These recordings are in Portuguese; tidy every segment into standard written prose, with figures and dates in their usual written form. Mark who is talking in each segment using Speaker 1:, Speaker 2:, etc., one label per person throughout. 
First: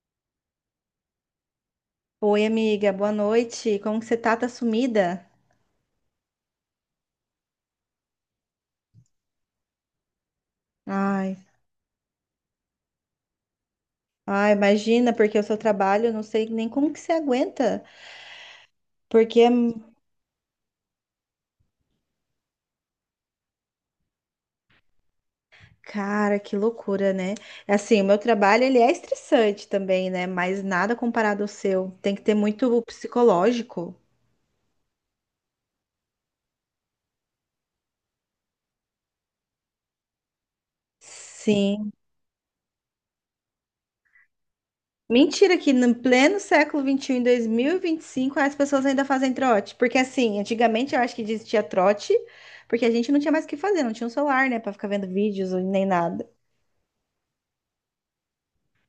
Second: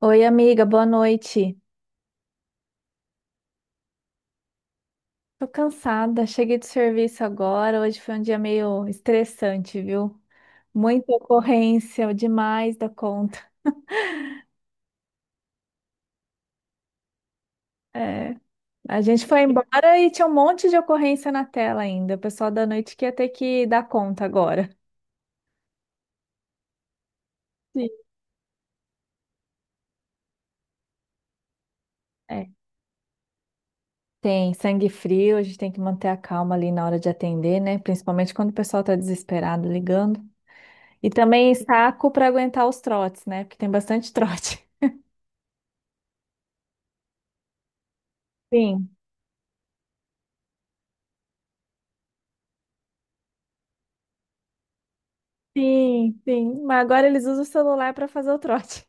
Speaker 1: Oi, amiga, boa noite.
Speaker 2: Oi, amiga, boa noite. Como que você tá? Tá sumida?
Speaker 1: Tô cansada, cheguei do serviço agora. Hoje foi um dia meio estressante, viu? Muita
Speaker 2: Ai,
Speaker 1: ocorrência, demais da conta.
Speaker 2: ai, imagina, porque o seu trabalho, eu não sei nem como que você aguenta,
Speaker 1: É, a gente
Speaker 2: porque
Speaker 1: foi
Speaker 2: é,
Speaker 1: embora e tinha um monte de ocorrência na tela ainda. O pessoal da noite que ia ter que dar conta agora.
Speaker 2: cara, que loucura, né? É
Speaker 1: Sim.
Speaker 2: Assim, o meu trabalho, ele é estressante também, né? Mas nada comparado ao seu. Tem que ter
Speaker 1: É,
Speaker 2: muito psicológico.
Speaker 1: tem sangue frio, a gente tem que manter a calma ali na hora de atender, né? Principalmente quando o pessoal tá desesperado ligando. E também
Speaker 2: Sim.
Speaker 1: saco para aguentar os trotes, né? Porque tem bastante trote.
Speaker 2: Mentira que no pleno século XXI, em 2025, as pessoas
Speaker 1: Sim.
Speaker 2: ainda fazem trote. Porque assim, antigamente eu acho que existia trote, porque a gente não tinha mais o que fazer, não tinha um celular, né, pra ficar vendo vídeos nem
Speaker 1: Sim,
Speaker 2: nada.
Speaker 1: sim. Mas agora eles usam o celular para fazer o trote.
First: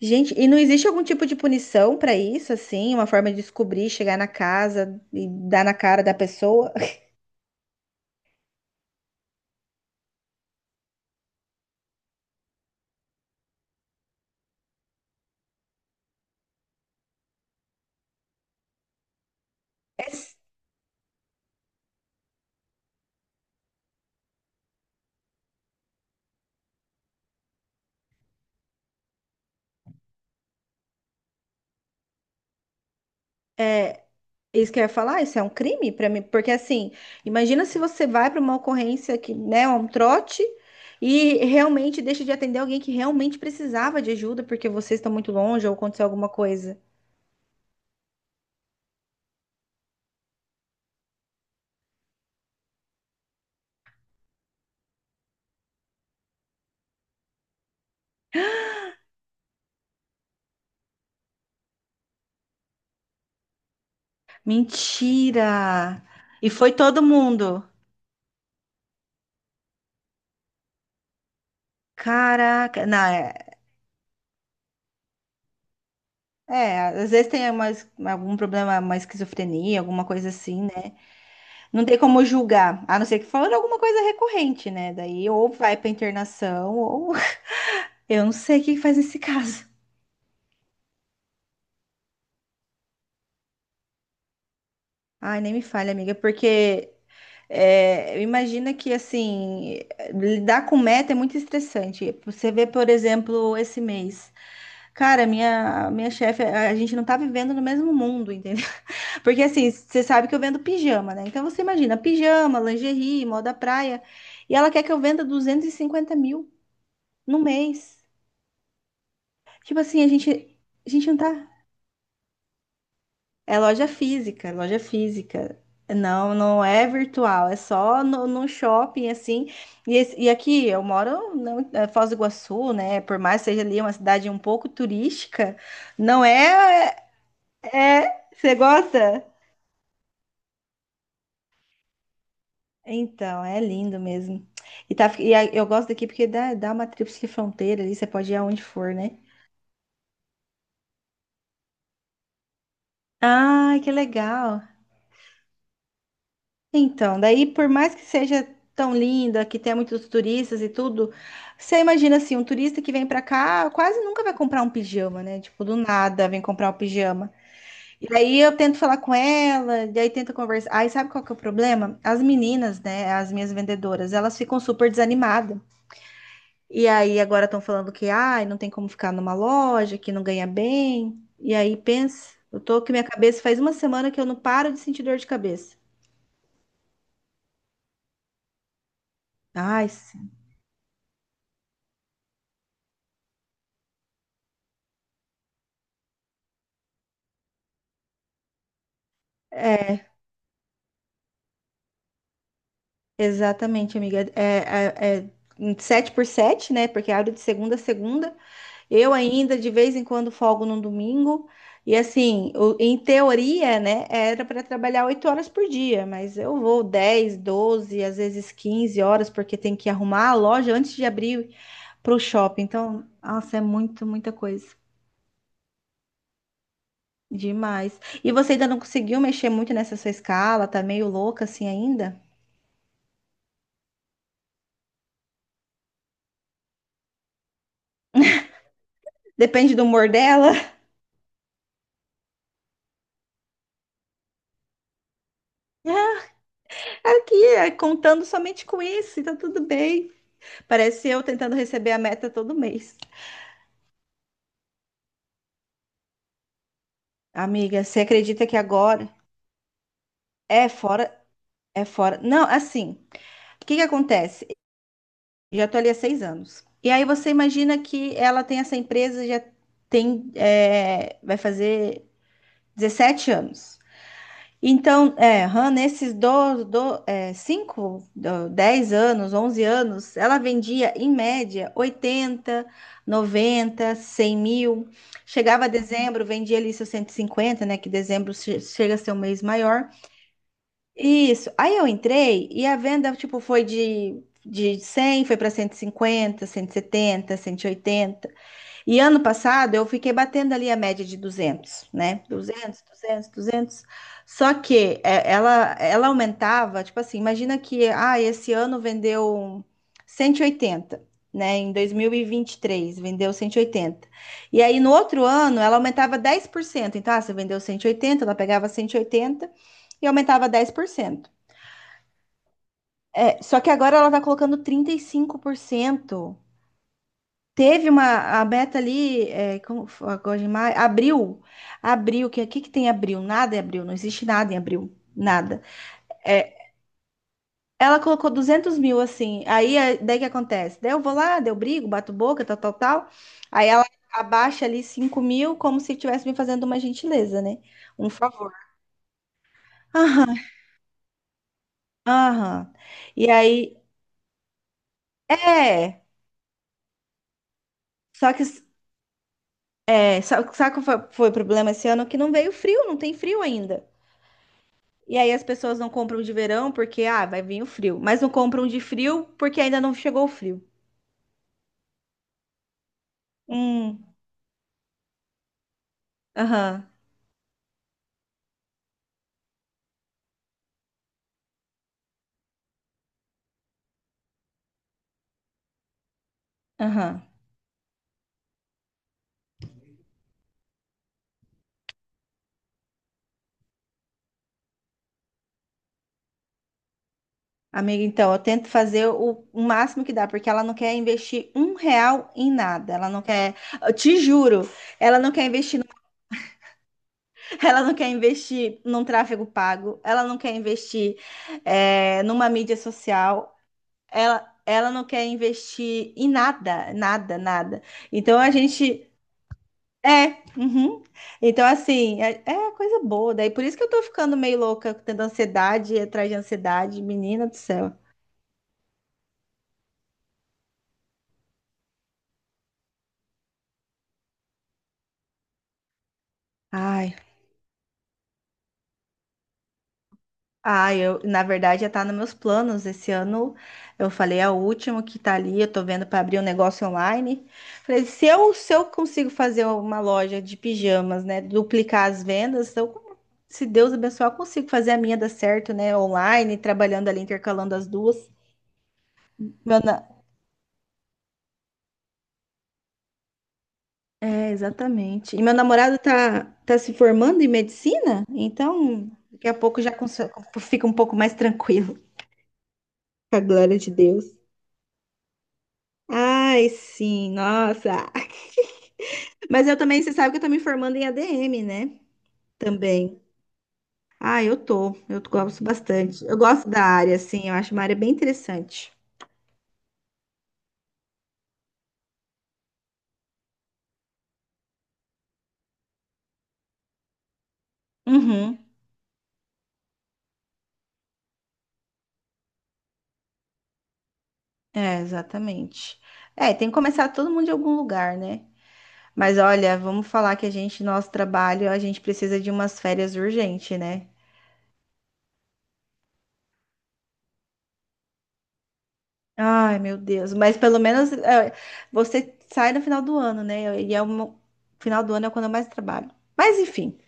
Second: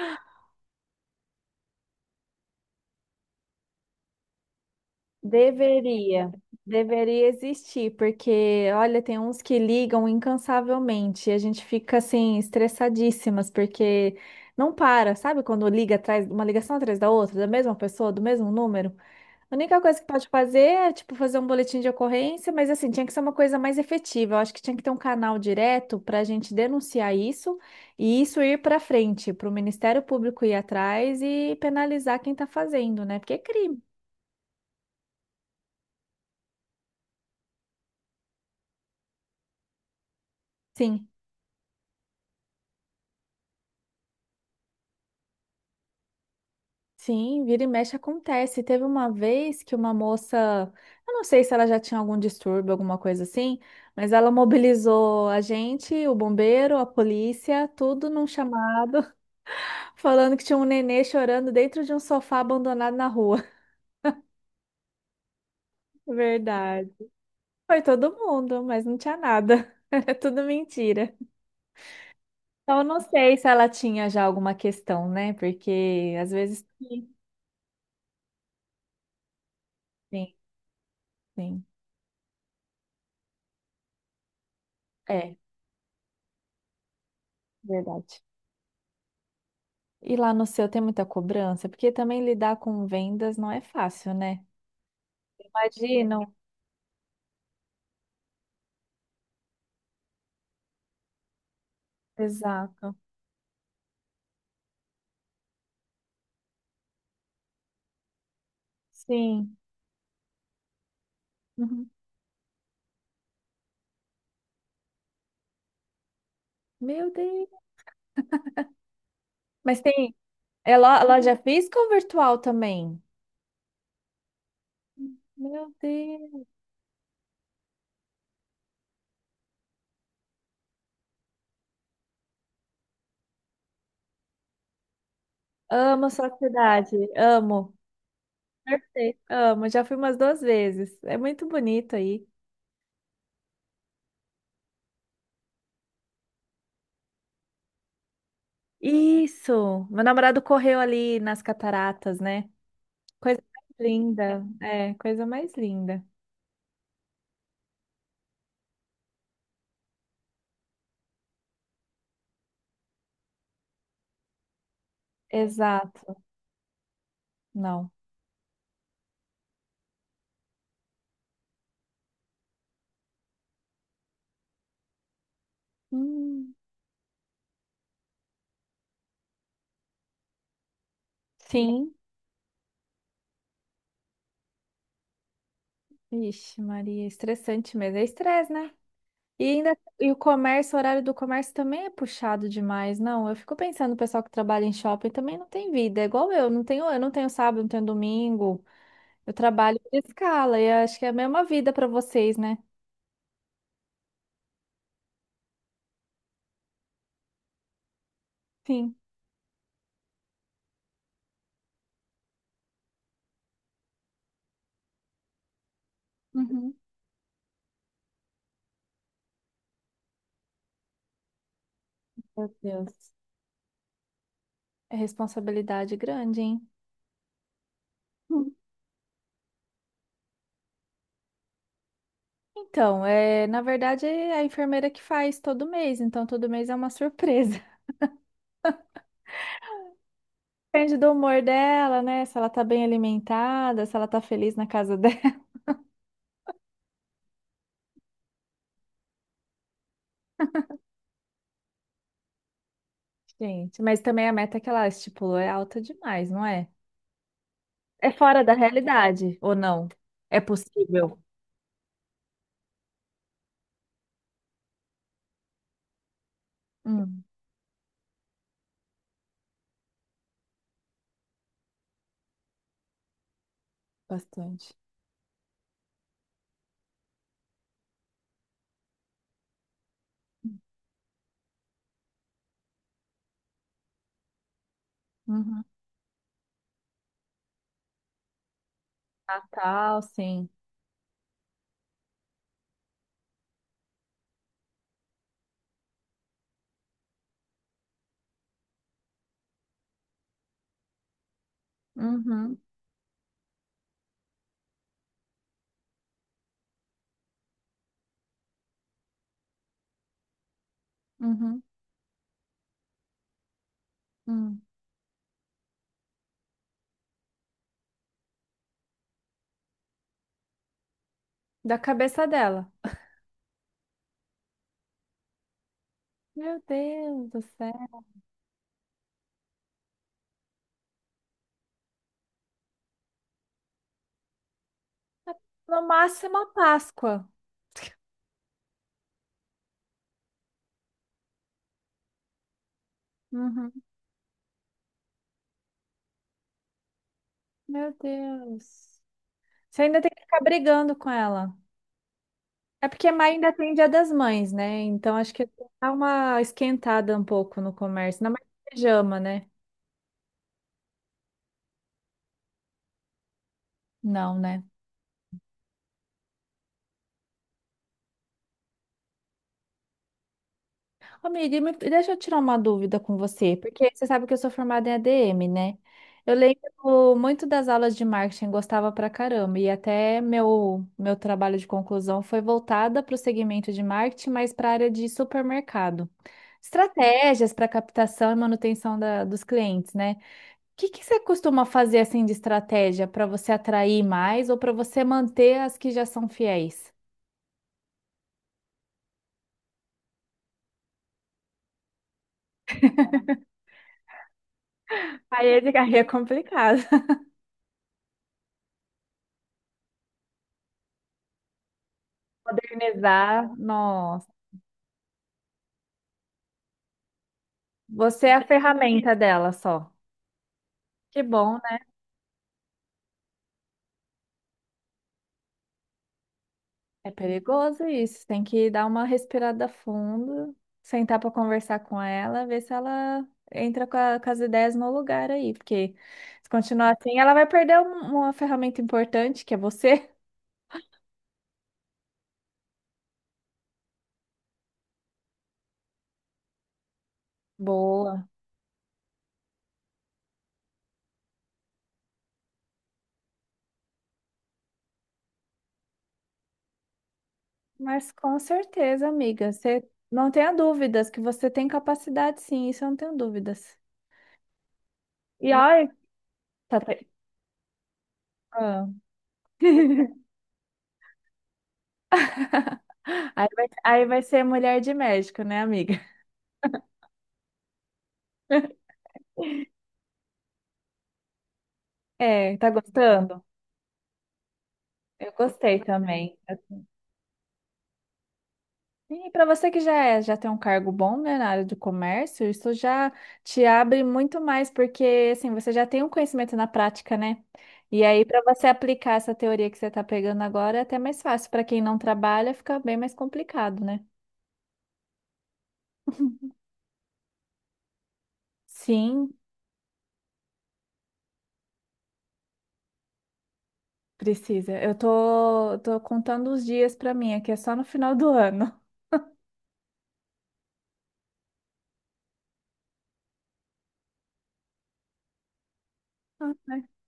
Speaker 2: Gente, e não existe algum tipo de punição pra isso, assim? Uma forma de descobrir, chegar na casa e dar na cara da
Speaker 1: Deveria,
Speaker 2: pessoa?
Speaker 1: deveria existir, porque olha, tem uns que ligam incansavelmente, e a gente fica assim estressadíssimas porque não para, sabe? Quando liga atrás, uma ligação atrás da outra, da mesma pessoa, do mesmo número. A única coisa que pode fazer é, tipo, fazer um boletim de ocorrência, mas assim, tinha que ser uma coisa mais efetiva. Eu acho que tinha que ter um canal direto para a gente denunciar isso e isso ir para frente, para o Ministério Público ir atrás e penalizar quem está fazendo, né? Porque é
Speaker 2: É,
Speaker 1: crime.
Speaker 2: é isso que eu ia falar, isso é um crime pra mim, porque assim, imagina se você vai pra uma ocorrência que, né, um trote
Speaker 1: Sim,
Speaker 2: e realmente deixa de atender alguém que realmente precisava de ajuda porque vocês estão muito longe ou aconteceu alguma coisa.
Speaker 1: sim, vira e mexe acontece. Teve uma vez que uma moça, eu não sei se ela já tinha algum distúrbio, alguma coisa assim, mas ela mobilizou a gente, o bombeiro, a polícia, tudo num chamado. Falando que tinha um nenê chorando dentro de um sofá abandonado na rua.
Speaker 2: Mentira! E foi
Speaker 1: Verdade.
Speaker 2: todo mundo.
Speaker 1: Foi todo mundo, mas não tinha nada. Era tudo mentira. Então, eu
Speaker 2: Caraca, não,
Speaker 1: não
Speaker 2: é-
Speaker 1: sei se ela tinha já alguma questão, né? Porque às vezes.
Speaker 2: É, às
Speaker 1: Sim,
Speaker 2: vezes tem uma, es- algum problema, uma esquizofrenia, alguma coisa
Speaker 1: sim.
Speaker 2: assim, né?
Speaker 1: sim.
Speaker 2: Não tem como julgar, a não ser que falando alguma coisa recorrente, né? Daí
Speaker 1: É,
Speaker 2: ou vai pra internação, ou
Speaker 1: verdade.
Speaker 2: eu não sei o que faz nesse caso.
Speaker 1: E lá no seu tem muita cobrança? Porque também lidar com vendas não é fácil, né?
Speaker 2: Ai, nem me fale, amiga,
Speaker 1: Imagino.
Speaker 2: porque é, imagina que, assim, lidar com meta é muito estressante. Você vê, por
Speaker 1: Exato.
Speaker 2: exemplo, esse mês. Cara, minha chefe, a gente não tá vivendo no mesmo mundo, entendeu? Porque
Speaker 1: Sim.
Speaker 2: assim, você sabe que eu vendo pijama, né? Então você
Speaker 1: Uhum.
Speaker 2: imagina, pijama, lingerie, moda praia. E ela quer que eu venda 250 mil
Speaker 1: Meu
Speaker 2: no
Speaker 1: Deus.
Speaker 2: mês.
Speaker 1: Mas
Speaker 2: Tipo assim, a
Speaker 1: tem.
Speaker 2: gente,
Speaker 1: É
Speaker 2: a gente não
Speaker 1: loja
Speaker 2: tá.
Speaker 1: física ou virtual também?
Speaker 2: É loja física, é loja física.
Speaker 1: Meu
Speaker 2: Não,
Speaker 1: Deus.
Speaker 2: não é virtual, é só no, no shopping, assim. E, esse- e aqui eu moro não, é Foz do Iguaçu, né? Por mais que seja ali uma cidade um pouco turística,
Speaker 1: Amo
Speaker 2: não
Speaker 1: sua
Speaker 2: é.
Speaker 1: cidade, amo.
Speaker 2: É. Você
Speaker 1: Perfeito.
Speaker 2: gosta?
Speaker 1: Amo, já fui umas duas vezes. É muito bonito aí.
Speaker 2: Então, é lindo mesmo. E, tá, e a- eu gosto daqui porque dá uma tríplice fronteira ali, você pode ir aonde for, né?
Speaker 1: Isso! Meu namorado correu ali nas cataratas, né? Coisa
Speaker 2: Ai,
Speaker 1: mais
Speaker 2: que
Speaker 1: linda.
Speaker 2: legal.
Speaker 1: É, coisa mais linda.
Speaker 2: Então, daí por mais que seja tão linda, que tenha muitos turistas e tudo, você imagina assim, um turista que vem pra cá quase nunca vai comprar um pijama, né? Tipo, do
Speaker 1: Exato.
Speaker 2: nada vem comprar um pijama.
Speaker 1: Não.
Speaker 2: E aí eu tento falar com ela, e aí tento conversar. Aí sabe qual que é o problema? As meninas, né, as minhas vendedoras, elas ficam super desanimadas.
Speaker 1: Hum,
Speaker 2: E aí agora estão falando que ai, não tem como ficar numa loja, que não ganha bem. E aí
Speaker 1: sim.
Speaker 2: pensa, eu tô que minha cabeça faz uma semana que eu não paro de sentir dor de cabeça.
Speaker 1: Ixi, Maria, estressante mesmo. É estresse, né? E ainda
Speaker 2: Ai,
Speaker 1: e o
Speaker 2: s-
Speaker 1: comércio, o horário do comércio também é puxado demais, não? Eu fico pensando, o pessoal que trabalha em shopping também não tem vida, é igual eu não tenho sábado, não tenho domingo. Eu trabalho por escala e acho que é a mesma vida para vocês, né?
Speaker 2: exatamente, amiga. É em 7 por 7, né? Porque abre de segunda a segunda.
Speaker 1: Sim.
Speaker 2: Eu ainda de vez em quando folgo num domingo. E assim, o- em teoria, né, era para trabalhar 8 horas por dia, mas eu
Speaker 1: Uhum.
Speaker 2: vou 10, 12, às vezes 15 horas, porque tem que arrumar a loja antes de abrir pro
Speaker 1: Meu
Speaker 2: shopping. Então,
Speaker 1: Deus.
Speaker 2: nossa, é muito, muita coisa.
Speaker 1: É responsabilidade grande, hein?
Speaker 2: Demais. E você
Speaker 1: Hum.
Speaker 2: ainda não conseguiu mexer muito nessa sua escala? Tá meio louca assim ainda?
Speaker 1: Então, é, na verdade, é a enfermeira que faz todo mês, então todo mês é uma surpresa.
Speaker 2: Depende do humor dela.
Speaker 1: Depende do humor dela, né? Se ela tá bem alimentada, se ela tá feliz na casa dela.
Speaker 2: Aqui, é, contando somente com isso, e tá tudo bem. Parece eu tentando receber a meta todo mês.
Speaker 1: Gente, mas também a meta que ela estipulou é alta demais, não é?
Speaker 2: Amiga, você
Speaker 1: É fora
Speaker 2: acredita
Speaker 1: da
Speaker 2: que agora
Speaker 1: realidade, ou não? É
Speaker 2: é
Speaker 1: possível?
Speaker 2: fora, é fora. Não, assim, o que que acontece? Já tô ali há 6 anos. E aí
Speaker 1: Hum,
Speaker 2: você imagina que ela tem essa empresa, já tem, é, vai fazer 17 anos.
Speaker 1: bastante.
Speaker 2: Então, é, Han, nesses do, é, 5, do- 10 anos, 11 anos, ela vendia, em média, 80, 90, 100 mil.
Speaker 1: Uhum.
Speaker 2: Chegava a dezembro, vendia ali seus 150, né? Que dezembro che- chega a ser um mês maior.
Speaker 1: Natal, sim.
Speaker 2: Isso. Aí eu entrei e a venda, tipo, foi de 100, foi para cento cento e cinquenta, 170, 180. E ano passado eu fiquei batendo ali a média de 200, né?
Speaker 1: Uhum.
Speaker 2: 200, 200, 200. Só que é, ela aumentava, tipo assim, imagina que ah, esse ano vendeu 180, né?
Speaker 1: Uhum,
Speaker 2: Em 2023 vendeu 180. E oitenta. E
Speaker 1: uhum.
Speaker 2: aí no outro ano ela aumentava 10%. Então, ah, você vendeu 180, ela pegava 180 e oitenta e aumentava 10%.
Speaker 1: Da cabeça dela.
Speaker 2: É, só que agora ela tá colocando 35%.
Speaker 1: Meu Deus do céu.
Speaker 2: Teve uma, a Beta ali, é, como foi agora de maio, abril, abril, que aqui que tem abril, nada em abril, não existe nada em abril, nada.
Speaker 1: No máximo a
Speaker 2: É,
Speaker 1: Páscoa.
Speaker 2: ela colocou 200 mil assim, aí é, daí que acontece? Daí eu vou lá, daí eu brigo, bato boca, tal, tal, tal. Aí
Speaker 1: Uhum.
Speaker 2: ela abaixa ali 5 mil, como se estivesse me fazendo uma gentileza, né?
Speaker 1: Meu
Speaker 2: Um favor.
Speaker 1: Deus. Você ainda tem que
Speaker 2: Aham,
Speaker 1: ficar brigando com ela.
Speaker 2: aham.
Speaker 1: É porque
Speaker 2: E
Speaker 1: maio ainda tem
Speaker 2: aí,
Speaker 1: Dia das Mães, né? Então acho que dá
Speaker 2: é,
Speaker 1: uma esquentada um pouco no comércio. Não
Speaker 2: só
Speaker 1: mais
Speaker 2: que,
Speaker 1: pijama, né?
Speaker 2: é, só, sabe qual foi, foi o problema esse ano? Que não veio frio, não tem frio ainda.
Speaker 1: Não, né?
Speaker 2: E aí as pessoas não compram de verão porque, ah, vai vir o frio. Mas não compram de frio porque ainda não chegou o frio.
Speaker 1: Amiga, e deixa eu tirar uma dúvida com você, porque você
Speaker 2: Hum,
Speaker 1: sabe que eu sou formada em ADM, né? Eu
Speaker 2: aham,
Speaker 1: lembro muito das aulas de marketing, gostava pra caramba, e até meu trabalho de conclusão foi voltada para o segmento de marketing, mas para a área de supermercado.
Speaker 2: aham.
Speaker 1: Estratégias para captação e manutenção dos clientes, né? O que que você costuma fazer assim de estratégia para você atrair mais ou para você manter as que já são fiéis?
Speaker 2: Amiga, então, eu tento fazer o máximo que dá, porque ela não quer investir um real em nada. Ela não quer, eu te juro, ela não quer
Speaker 1: Aí é de-
Speaker 2: investir,
Speaker 1: aí
Speaker 2: no-
Speaker 1: é complicado.
Speaker 2: ela não quer investir num tráfego pago, ela não quer investir é, numa mídia
Speaker 1: Modernizar,
Speaker 2: social,
Speaker 1: nossa.
Speaker 2: ela não quer investir em nada, nada, nada.
Speaker 1: Você é
Speaker 2: Então
Speaker 1: a
Speaker 2: a gente
Speaker 1: ferramenta dela só.
Speaker 2: É, uhum.
Speaker 1: Que bom,
Speaker 2: Então,
Speaker 1: né?
Speaker 2: assim, é, é coisa boa. Daí por isso que eu tô ficando meio louca, tendo ansiedade atrás de ansiedade,
Speaker 1: É
Speaker 2: menina do
Speaker 1: perigoso
Speaker 2: céu.
Speaker 1: isso. Tem que dar uma respirada fundo, sentar para conversar com ela, ver se ela entra com, com as ideias no lugar aí. Porque se continuar
Speaker 2: Ai,
Speaker 1: assim, ela vai perder uma ferramenta importante, que é você.
Speaker 2: ai, eu, na verdade já tá nos meus planos. Esse ano eu falei, é o último que tá ali, eu tô vendo para abrir um negócio online. Falei, se
Speaker 1: Boa.
Speaker 2: eu, se eu consigo fazer uma loja de pijamas, né, duplicar as vendas, eu, se Deus abençoar, eu consigo fazer a minha dar certo, né, online, trabalhando ali, intercalando as
Speaker 1: Mas
Speaker 2: duas.
Speaker 1: com certeza, amiga, você não tenha dúvidas que você tem capacidade, sim, isso eu não tenho dúvidas.
Speaker 2: É, exatamente. E
Speaker 1: E
Speaker 2: meu
Speaker 1: olha,
Speaker 2: namorado tá
Speaker 1: tá...
Speaker 2: se formando em medicina,
Speaker 1: Ah.
Speaker 2: então daqui a pouco já cons- fica um pouco mais tranquilo. Com a glória de
Speaker 1: Aí vai
Speaker 2: Deus.
Speaker 1: ser mulher de médico, né, amiga?
Speaker 2: Ai, sim, nossa. Mas eu também, você sabe que eu tô me formando em ADM, né?
Speaker 1: É, tá
Speaker 2: Também.
Speaker 1: gostando?
Speaker 2: Ah, eu tô. Eu
Speaker 1: Eu
Speaker 2: gosto
Speaker 1: gostei
Speaker 2: bastante.
Speaker 1: também.
Speaker 2: Eu gosto da
Speaker 1: Assim.
Speaker 2: área, assim, eu acho uma área bem interessante.
Speaker 1: E para você que já já tem um cargo bom, né, na área de comércio, isso já te abre muito mais, porque assim, você já tem um conhecimento na prática, né? E aí, para
Speaker 2: Uhum.
Speaker 1: você aplicar essa teoria que você está pegando agora, é até mais fácil. Para quem não trabalha, fica bem mais complicado, né?
Speaker 2: É, exatamente. É, tem que começar todo mundo de algum lugar, né?
Speaker 1: Sim,
Speaker 2: Mas olha, vamos falar que a gente, nosso trabalho, a gente precisa de umas férias urgente, né?
Speaker 1: precisa. Eu tô, tô contando os dias para mim, aqui é só no final do ano.
Speaker 2: Ai, meu Deus. Mas pelo menos é, você sai no final do ano, né? E é um... final do ano é quando eu mais trabalho. Mas
Speaker 1: Ah,
Speaker 2: enfim.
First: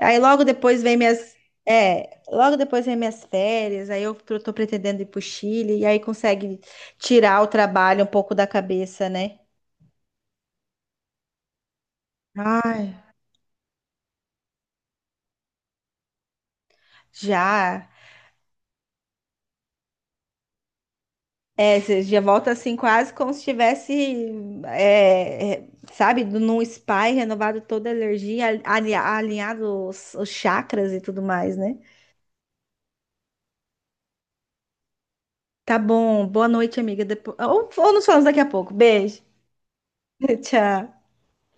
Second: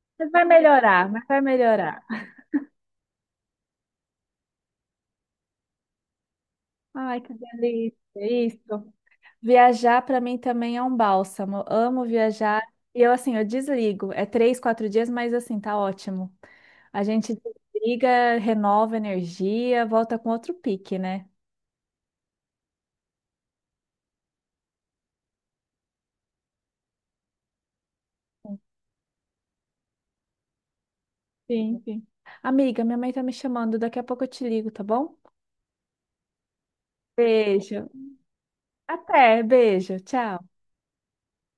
Speaker 2: Aí
Speaker 1: mas vai
Speaker 2: logo depois vem
Speaker 1: melhorar, mas
Speaker 2: minhas.
Speaker 1: vai melhorar.
Speaker 2: É, logo depois vem minhas férias. Aí eu tô pretendendo ir pro Chile. E aí consegue
Speaker 1: Ai, que
Speaker 2: tirar o
Speaker 1: delícia,
Speaker 2: trabalho um
Speaker 1: é
Speaker 2: pouco da
Speaker 1: isso.
Speaker 2: cabeça, né?
Speaker 1: Viajar para mim também é um bálsamo. Eu amo viajar.
Speaker 2: Ai,
Speaker 1: E eu, assim, eu desligo. É três, quatro dias, mas assim, tá ótimo. A gente
Speaker 2: já.
Speaker 1: desliga, renova energia, volta com outro pique, né?
Speaker 2: É, você já volta assim, quase como se estivesse, é, é, sabe, num spa e renovado toda a energia, ali- alinhado os chakras e tudo mais, né?
Speaker 1: Sim, sim. Amiga, minha mãe tá me chamando. Daqui a pouco eu te ligo, tá bom?
Speaker 2: Tá bom. Boa noite, amiga. Depo-
Speaker 1: Beijo.
Speaker 2: ou nos falamos daqui a pouco. Beijo.
Speaker 1: Até, beijo. Tchau.
Speaker 2: Tchau.